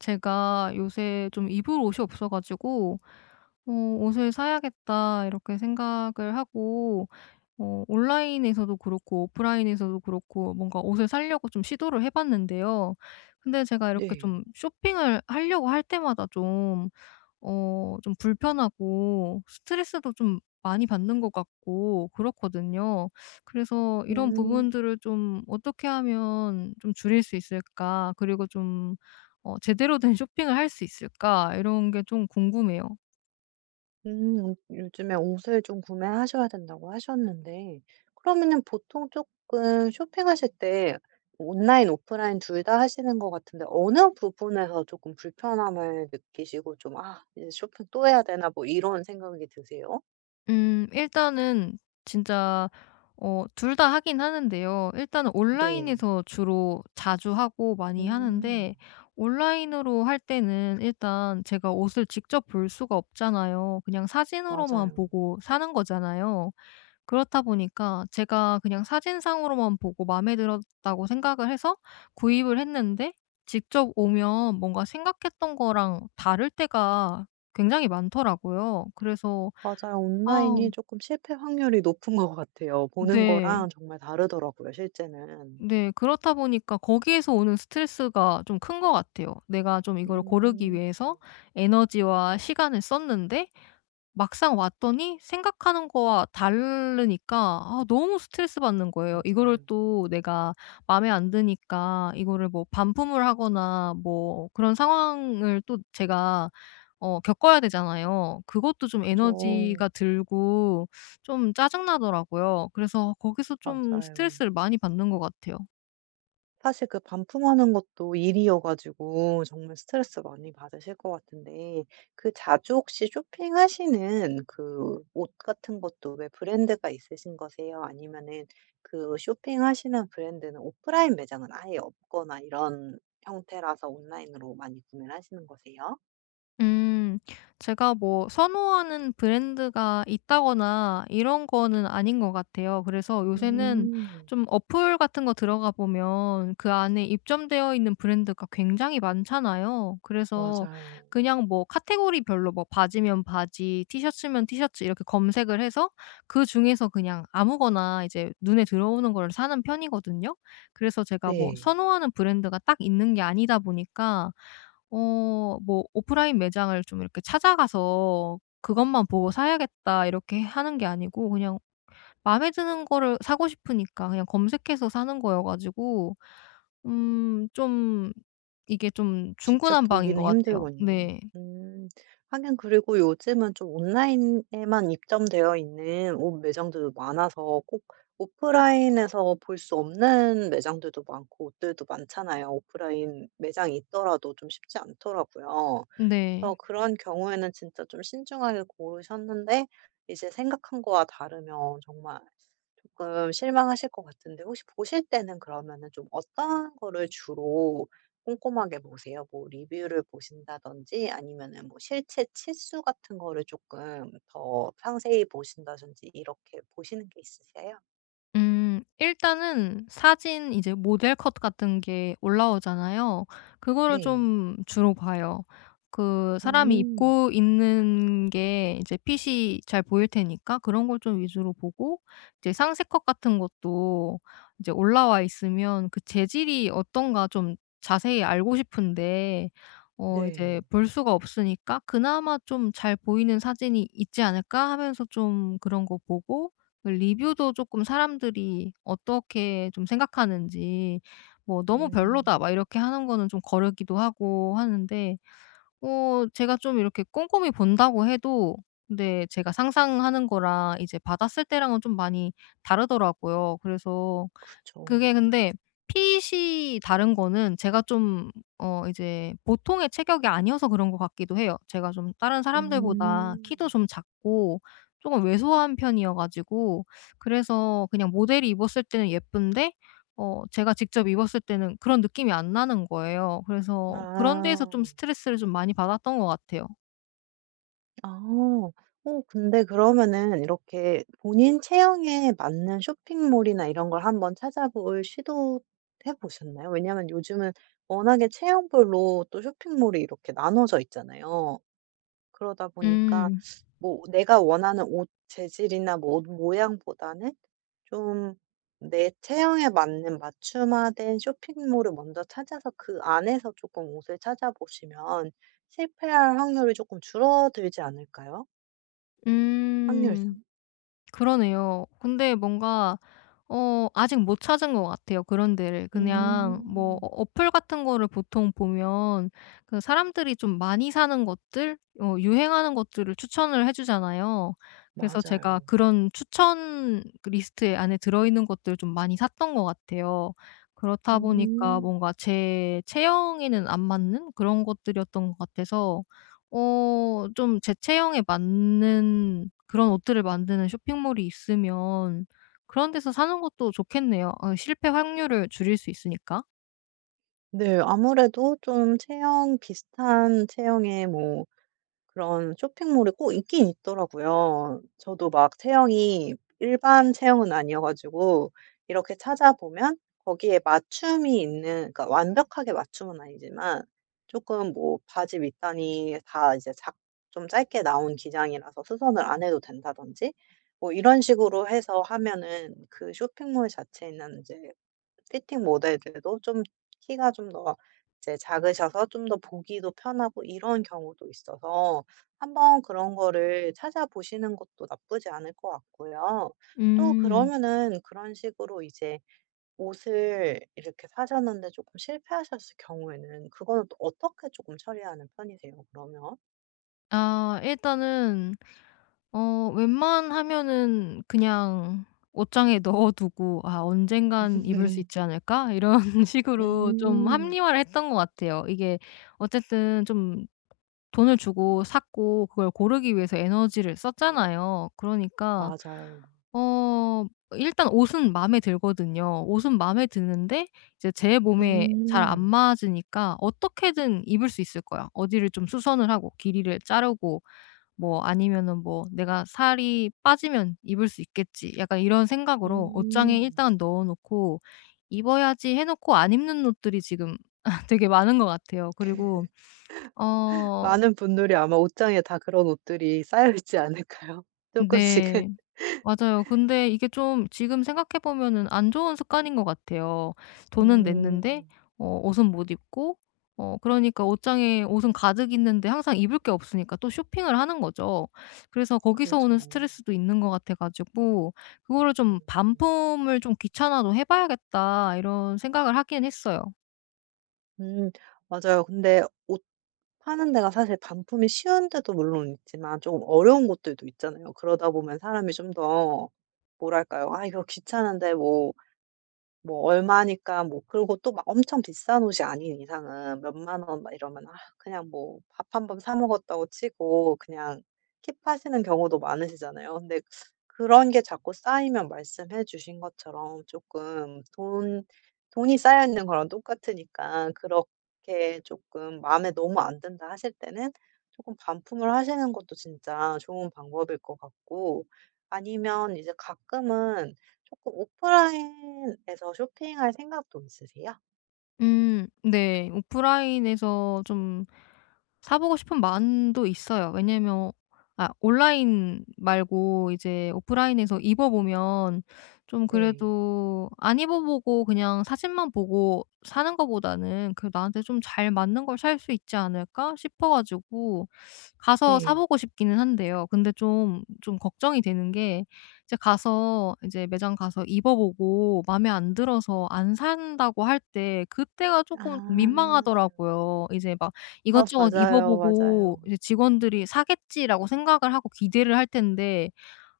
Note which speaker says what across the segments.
Speaker 1: 제가 요새 좀 입을 옷이 없어 가지고 어 '옷을 사야겠다.' 이렇게 생각을 하고 온라인에서도 그렇고 오프라인에서도 그렇고 뭔가 옷을 사려고 좀 시도를 해 봤는데요. 근데 제가 이렇게 좀
Speaker 2: 네.
Speaker 1: 쇼핑을 하려고 할 때마다 좀 좀 불편하고 스트레스도 좀 많이 받는 것 같고 그렇거든요. 그래서 이런
Speaker 2: 음.
Speaker 1: 부분들을 좀 어떻게 하면 좀 줄일 수 있을까? 그리고 좀 제대로 된 쇼핑을 할 수 있을까? 이런 게 좀 궁금해요.
Speaker 2: 요즘에 옷을 좀 구매하셔야 된다고 하셨는데, 그러면은 보통 조금 쇼핑하실 때 온라인, 오프라인 둘 다 하시는 것 같은데 어느 부분에서 조금 불편함을 느끼시고 좀 '아 이제 쇼핑 또 해야 되나?' 뭐 이런 생각이 드세요?
Speaker 1: 일단은 진짜 둘 다 하긴 하는데요. 일단은
Speaker 2: 네.
Speaker 1: 온라인에서 주로 자주 하고 많이
Speaker 2: 음.
Speaker 1: 하는데, 온라인으로 할 때는 일단 제가 옷을 직접 볼 수가 없잖아요. 그냥 사진으로만
Speaker 2: 맞아요.
Speaker 1: 보고 사는 거잖아요. 그렇다 보니까 제가 그냥 사진상으로만 보고 마음에 들었다고 생각을 해서 구입을 했는데, 직접 오면 뭔가 생각했던 거랑 다를 때가 굉장히 많더라고요. 그래서
Speaker 2: 맞아요.
Speaker 1: '아
Speaker 2: 온라인이 조금 실패 확률이 높은 것 같아요. 보는
Speaker 1: 네.
Speaker 2: 거랑 정말 다르더라고요 실제는.
Speaker 1: 네. 그렇다 보니까 거기에서 오는 스트레스가 좀 큰 것 같아요. 내가 좀 이걸 고르기
Speaker 2: 음.
Speaker 1: 위해서 에너지와 시간을 썼는데, 막상 왔더니 생각하는 거와 다르니까, 아 너무 스트레스받는 거예요. 이거를
Speaker 2: 맞아요.
Speaker 1: 또 내가 마음에 안 드니까 이거를 뭐 반품을 하거나 뭐 그런 상황을 또 제가 겪어야 되잖아요. 그것도 좀
Speaker 2: 그죠.
Speaker 1: 에너지가 들고 좀 짜증 나더라고요. 그래서 거기서 좀
Speaker 2: 맞아요.
Speaker 1: 스트레스를 많이 받는 것 같아요.
Speaker 2: 사실 그 반품하는 것도 일이어 가지고 정말 스트레스 많이 받으실 것 같은데, 그 자주 혹시 쇼핑하시는 그 옷 같은 것도 왜 브랜드가 있으신 거세요? 아니면은 그 쇼핑하시는 브랜드는 오프라인 매장은 아예 없거나 이런 형태라서 온라인으로 많이 구매를 하시는 거세요?
Speaker 1: 음. 제가 뭐 선호하는 브랜드가 있다거나 이런 거는 아닌 것 같아요. 그래서 요새는
Speaker 2: 음.
Speaker 1: 좀 어플 같은 거 들어가 보면 그 안에 입점되어 있는 브랜드가 굉장히 많잖아요. 그래서
Speaker 2: 맞아요.
Speaker 1: 그냥 뭐 카테고리별로 뭐 바지면 바지, 티셔츠면 티셔츠, 이렇게 검색을 해서 그중에서 그냥 아무거나 이제 눈에 들어오는 거를 사는 편이거든요. 그래서 제가 뭐
Speaker 2: 네.
Speaker 1: 선호하는 브랜드가 딱 있는 게 아니다 보니까 뭐 '오프라인 매장을 좀 이렇게 찾아가서 그것만 보고 사야겠다.' 이렇게 하는 게 아니고, 그냥 마음에 드는 거를 사고 싶으니까 그냥 검색해서 사는 거여 가지고 좀 이게 좀
Speaker 2: 직접
Speaker 1: 중구난방인
Speaker 2: 보기는
Speaker 1: 것 같아요.
Speaker 2: 힘들군요.
Speaker 1: 네.
Speaker 2: 음. 하긴 그리고 요즘은 좀 온라인에만 입점되어 있는 옷 매장들도 많아서 꼭 오프라인에서 볼 수 없는 매장들도 많고 옷들도 많잖아요. 오프라인 매장이 있더라도 좀 쉽지 않더라고요. 그래서
Speaker 1: 네.
Speaker 2: 그런 경우에는 진짜 좀 신중하게 고르셨는데 이제 생각한 거와 다르면 정말 조금 실망하실 것 같은데, 혹시 보실 때는 그러면은 좀 어떤 거를 주로 꼼꼼하게 보세요? 뭐 리뷰를 보신다든지 아니면은 뭐 실제 치수 같은 거를 조금 더 상세히 보신다든지 이렇게 보시는 게 있으세요?
Speaker 1: 일단은 사진 이제 모델 컷 같은 게 올라오잖아요. 그거를
Speaker 2: 네.
Speaker 1: 좀 주로 봐요. 그 사람이
Speaker 2: 음,
Speaker 1: 입고 있는 게 이제 핏이 잘 보일 테니까 그런 걸 좀 위주로 보고, 이제 상세 컷 같은 것도 이제 올라와 있으면 그 재질이 어떤가 좀 자세히 알고 싶은데 이제
Speaker 2: 네.
Speaker 1: 볼 수가 없으니까 '그나마 좀 잘 보이는 사진이 있지 않을까?' 하면서 좀 그런 거 보고, 그 리뷰도 조금 사람들이 어떻게 좀 생각하는지 뭐 "너무 별로다."
Speaker 2: 음,
Speaker 1: 막 이렇게 하는 거는 좀 거르기도 하고 하는데, 제가 좀 이렇게 꼼꼼히 본다고 해도, 근데 제가 상상하는 거랑 이제 받았을 때랑은 좀 많이 다르더라고요. 그래서
Speaker 2: 그쵸.
Speaker 1: 그게 근데, 핏이 다른 거는 제가 좀 이제 보통의 체격이 아니어서 그런 것 같기도 해요. 제가 좀 다른 사람들보다 키도
Speaker 2: 음.
Speaker 1: 좀 작고 쪼금 왜소한 편이어 가지고 그래서 그냥 모델이 입었을 때는 예쁜데 제가 직접 입었을 때는 그런 느낌이 안 나는 거예요. 그래서 그런 데에서
Speaker 2: 아.
Speaker 1: 좀 스트레스를 좀 많이 받았던 것 같아요.
Speaker 2: 아. 어 근데 그러면은 이렇게 본인 체형에 맞는 쇼핑몰이나 이런 걸 한번 찾아볼 시도해 보셨나요? 왜냐하면 요즘은 워낙에 체형별로 또 쇼핑몰이 이렇게 나눠져 있잖아요. 그러다 보니까
Speaker 1: 음.
Speaker 2: 뭐 내가 원하는 옷 재질이나 뭐옷 모양보다는 좀 내 체형에 맞는 맞춤화된 쇼핑몰을 먼저 찾아서 그 안에서 조금 옷을 찾아보시면 실패할 확률이 조금 줄어들지 않을까요?
Speaker 1: 음.
Speaker 2: 확률상.
Speaker 1: 그러네요. 근데 뭔가 아직 못 찾은 것 같아요, 그런 데를. 그냥 뭐
Speaker 2: 음.
Speaker 1: 어플 같은 거를 보통 보면 그 사람들이 좀 많이 사는 것들, 유행하는 것들을 추천을 해 주잖아요. 그래서 제가
Speaker 2: 맞아요.
Speaker 1: 그런 추천, 그 리스트에 안에 들어있는 것들을 좀 많이 샀던 것 같아요. 그렇다 보니까
Speaker 2: 음.
Speaker 1: 뭔가 제 체형에는 안 맞는 그런 것들이었던 것 같아서, 좀 제 체형에 맞는 그런 옷들을 만드는 쇼핑몰이 있으면 그런 데서 사는 것도 좋겠네요. 실패 확률을 줄일 수 있으니까.
Speaker 2: 네. 아무래도 좀 체형 비슷한 체형의 뭐 그런 쇼핑몰이 꼭 있긴 있더라고요. 저도 막 체형이 일반 체형은 아니어 가지고 이렇게 찾아보면 거기에 맞춤이 있는, 그러니까 완벽하게 맞춤은 아니지만 조금 뭐 바지 밑단이 다 이제 작 좀 짧게 나온 기장이라서 수선을 안 해도 된다든지 뭐 이런 식으로 해서 하면은 그 쇼핑몰 자체에 있는 이제 피팅 모델들도 좀 키가 좀 더 이제 작으셔서 좀 더 보기도 편하고 이런 경우도 있어서 한번 그런 거를 찾아보시는 것도 나쁘지 않을 것 같고요. 또
Speaker 1: 음.
Speaker 2: 그러면은 그런 식으로 이제 옷을 이렇게 사셨는데 조금 실패하셨을 경우에는 그거는 또 어떻게 조금 처리하는 편이세요 그러면?
Speaker 1: 아, 일단은 웬만하면은 그냥 옷장에 넣어 두고 '아 언젠간 입을 수 있지 않을까?' 이런 식으로 좀
Speaker 2: 음.
Speaker 1: 합리화를 했던 것 같아요. 이게 어쨌든 좀 돈을 주고 샀고 그걸 고르기 위해서 에너지를 썼잖아요. 그러니까
Speaker 2: 맞아요.
Speaker 1: 어 일단 옷은 마음에 들거든요. 옷은 마음에 드는데 이제 제 몸에 잘 안
Speaker 2: 음.
Speaker 1: 맞으니까 어떻게든 입을 수 있을 거야. 어디를 좀 수선을 하고 길이를 자르고, 뭐 아니면은 뭐 '내가 살이 빠지면 입을 수 있겠지.' 약간 이런 생각으로 옷장에
Speaker 2: 음.
Speaker 1: 일단 넣어 놓고 '입어야지.' 해 놓고 안 입는 옷들이 지금 되게 많은 것 같아요. 그리고 어
Speaker 2: 많은 분들이 아마 옷장에 다 그런 옷들이 쌓여 있지 않을까요? 조금씩은.
Speaker 1: 네. 맞아요. 근데 이게 좀 지금 생각해 보면은 안 좋은 습관인 것 같아요. 돈은 냈는데
Speaker 2: 음.
Speaker 1: 옷은 못 입고, 그러니까 옷장에 옷은 가득 있는데 항상 입을 게 없으니까 또 쇼핑을 하는 거죠. 그래서 거기서 오는
Speaker 2: 그죠.
Speaker 1: 스트레스도 있는 것 같아 가지고 그거를 좀
Speaker 2: 음.
Speaker 1: '반품을 좀 귀찮아도 해 봐야겠다.' 이런 생각을 하긴 했어요.
Speaker 2: 음. 맞아요. 근데 옷 파는 데가 사실 반품이 쉬운 데도 물론 있지만 조금 어려운 곳들도 있잖아요. 그러다 보면 사람이 좀 더 뭐랄까요? '아 이거 귀찮은데 뭐 얼마니까 뭐, 그리고 또 막 엄청 비싼 옷이 아닌 이상은 몇만 원 막 이러면 아 그냥 뭐 밥 한 번 사 먹었다고 치고 그냥 킵하시는 경우도 많으시잖아요. 근데 그런 게 자꾸 쌓이면 말씀해 주신 것처럼 조금 돈 돈이 쌓여 있는 거랑 똑같으니까, 그렇게 조금 '마음에 너무 안 든다.' 하실 때는 조금 반품을 하시는 것도 진짜 좋은 방법일 것 같고, 아니면 이제 가끔은 조금 오프라인에서 쇼핑할 생각도 있으세요?
Speaker 1: 음, 네. 오프라인에서 좀 사 보고 싶은 마음도 있어요. 왜냐면 아, 온라인 말고 이제 오프라인에서 입어 보면 좀
Speaker 2: 네.
Speaker 1: 그래도 안 입어 보고 그냥 사진만 보고 사는 거보다는 그래 '나한테 좀 잘 맞는 걸 살 수 있지 않을까?' 싶어 가지고 가서 사
Speaker 2: 네.
Speaker 1: 보고 싶기는 한데요. 근데 좀 걱정이 되는 게, 이제 가서 이제 매장 가서 입어 보고 마음에 안 들어서 안 산다고 할 때 그때가 쪼끔
Speaker 2: 아.
Speaker 1: 민망하더라고요. 이제 막
Speaker 2: 아
Speaker 1: 이것저것 입어
Speaker 2: 맞아요,
Speaker 1: 보고
Speaker 2: 맞아요.
Speaker 1: 이제 직원들이 '사겠지.'라고 생각을 하고 기대를 할 텐데,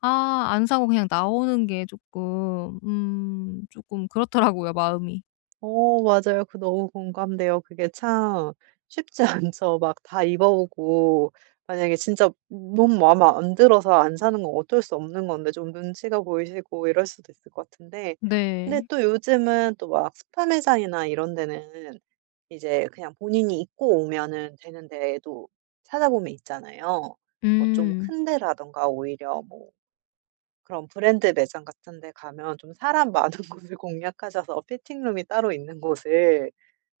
Speaker 1: 아 안 사고 그냥 나오는 게 쪼끔, 쪼끔 그렇더라고요 마음이.
Speaker 2: 어 맞아요. 그 너무 공감돼요. 그게 참 쉽지 않죠. 막 다 입어보고, 만약에 진짜 너무 마음에 안 들어서 안 사는 건 어쩔 수 없는 건데 좀 눈치가 보이시고 이럴 수도 있을 것 같은데, 근데
Speaker 1: 네.
Speaker 2: 또 요즘은 또 막 스파 매장이나 이런 데는 이제 그냥 본인이 입고 오면은 되는 데도 찾아보면 있잖아요. 뭐 좀
Speaker 1: 음.
Speaker 2: 큰 데라든가 오히려 뭐 그런 브랜드 매장 같은 데 가면 좀 사람 많은 곳을 공략하셔서 피팅룸이 따로 있는 곳을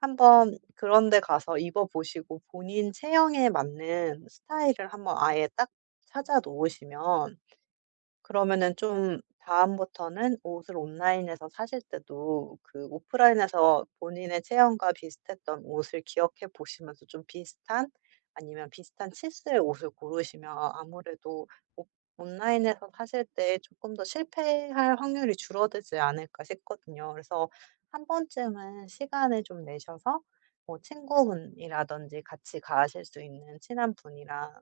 Speaker 2: 한번 그런 데 가서 입어 보시고 본인 체형에 맞는 스타일을 한번 아예 딱 찾아 놓으시면, 그러면은 좀 다음부터는 옷을 온라인에서 사실 때도 그 오프라인에서 본인의 체형과 비슷했던 옷을 기억해 보시면서 좀 비슷한, 아니면 비슷한 치수의 옷을 고르시면 아무래도 오- 온라인에서 사실 때 조금 더 실패할 확률이 줄어들지 않을까 싶거든요. 그래서 한 번쯤은 시간을 좀 내셔서 뭐 친구분이라든지 같이 가실 수 있는 친한 분이랑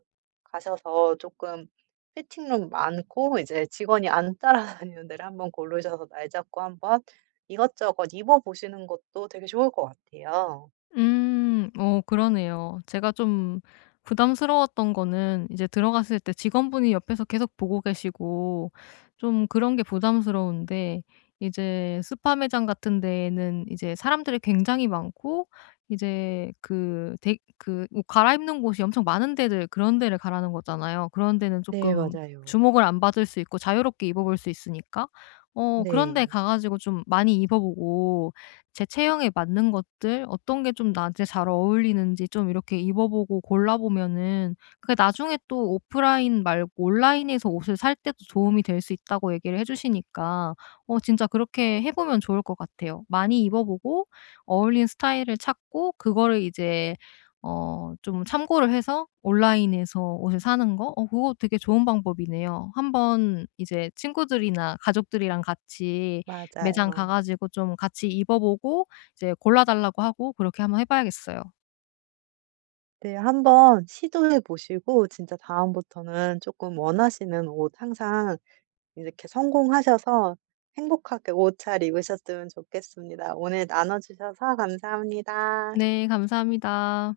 Speaker 2: 가셔서 조금 피팅룸 많고 이제 직원이 안 따라다니는 데를 한번 고르셔서 날 잡고 한번 이것저것 입어 보시는 것도 되게 좋을 것 같아요.
Speaker 1: 음. 그러네요. 제가 좀 부담스러웠던 거는 이제 들어갔을 때 직원분이 옆에서 계속 보고 계시고 좀 그런 게 부담스러운데, 이제 스파 매장 같은 데에는 이제 사람들이 굉장히 많고 이제 그 대 그 옷 갈아입는 곳이 엄청 많은 데들, 그런 데를 가라는 거잖아요. 그런 데는
Speaker 2: 네,
Speaker 1: 조금
Speaker 2: 맞아요.
Speaker 1: 주목을 안 받을 수 있고 자유롭게 입어 볼 수 있으니까 그런 데
Speaker 2: 네.
Speaker 1: 가 가지고 좀 많이 입어 보고, 제 체형에 맞는 것들 어떤 게 좀 나한테 잘 어울리는지 좀 이렇게 입어보고 골라보면은, 그게 나중에 또 오프라인 말고 온라인에서 옷을 살 때도 도움이 될 수 있다고 얘기를 해 주시니까 진짜 그렇게 해 보면 좋을 것 같아요. 많이 입어보고 어울리는 스타일을 찾고 그거를 이제 좀 참고를 해서 온라인에서 옷을 사는 거, 그거 되게 좋은 방법이네요. 한번 이제 친구들이나 가족들이랑 같이 매장 가
Speaker 2: 맞아요.
Speaker 1: 가지고 좀 같이 입어 보고, 이제 골라 달라고 하고 그렇게 한번 해 봐야겠어요.
Speaker 2: 네. 한번 시도해 보시고 진짜 다음부터는 조금 원하시는 옷 항상 이렇게 성공하셔서 행복하게 옷 잘 입으셨으면 좋겠습니다. 오늘 나눠 주셔서 감사합니다.
Speaker 1: 네, 감사합니다.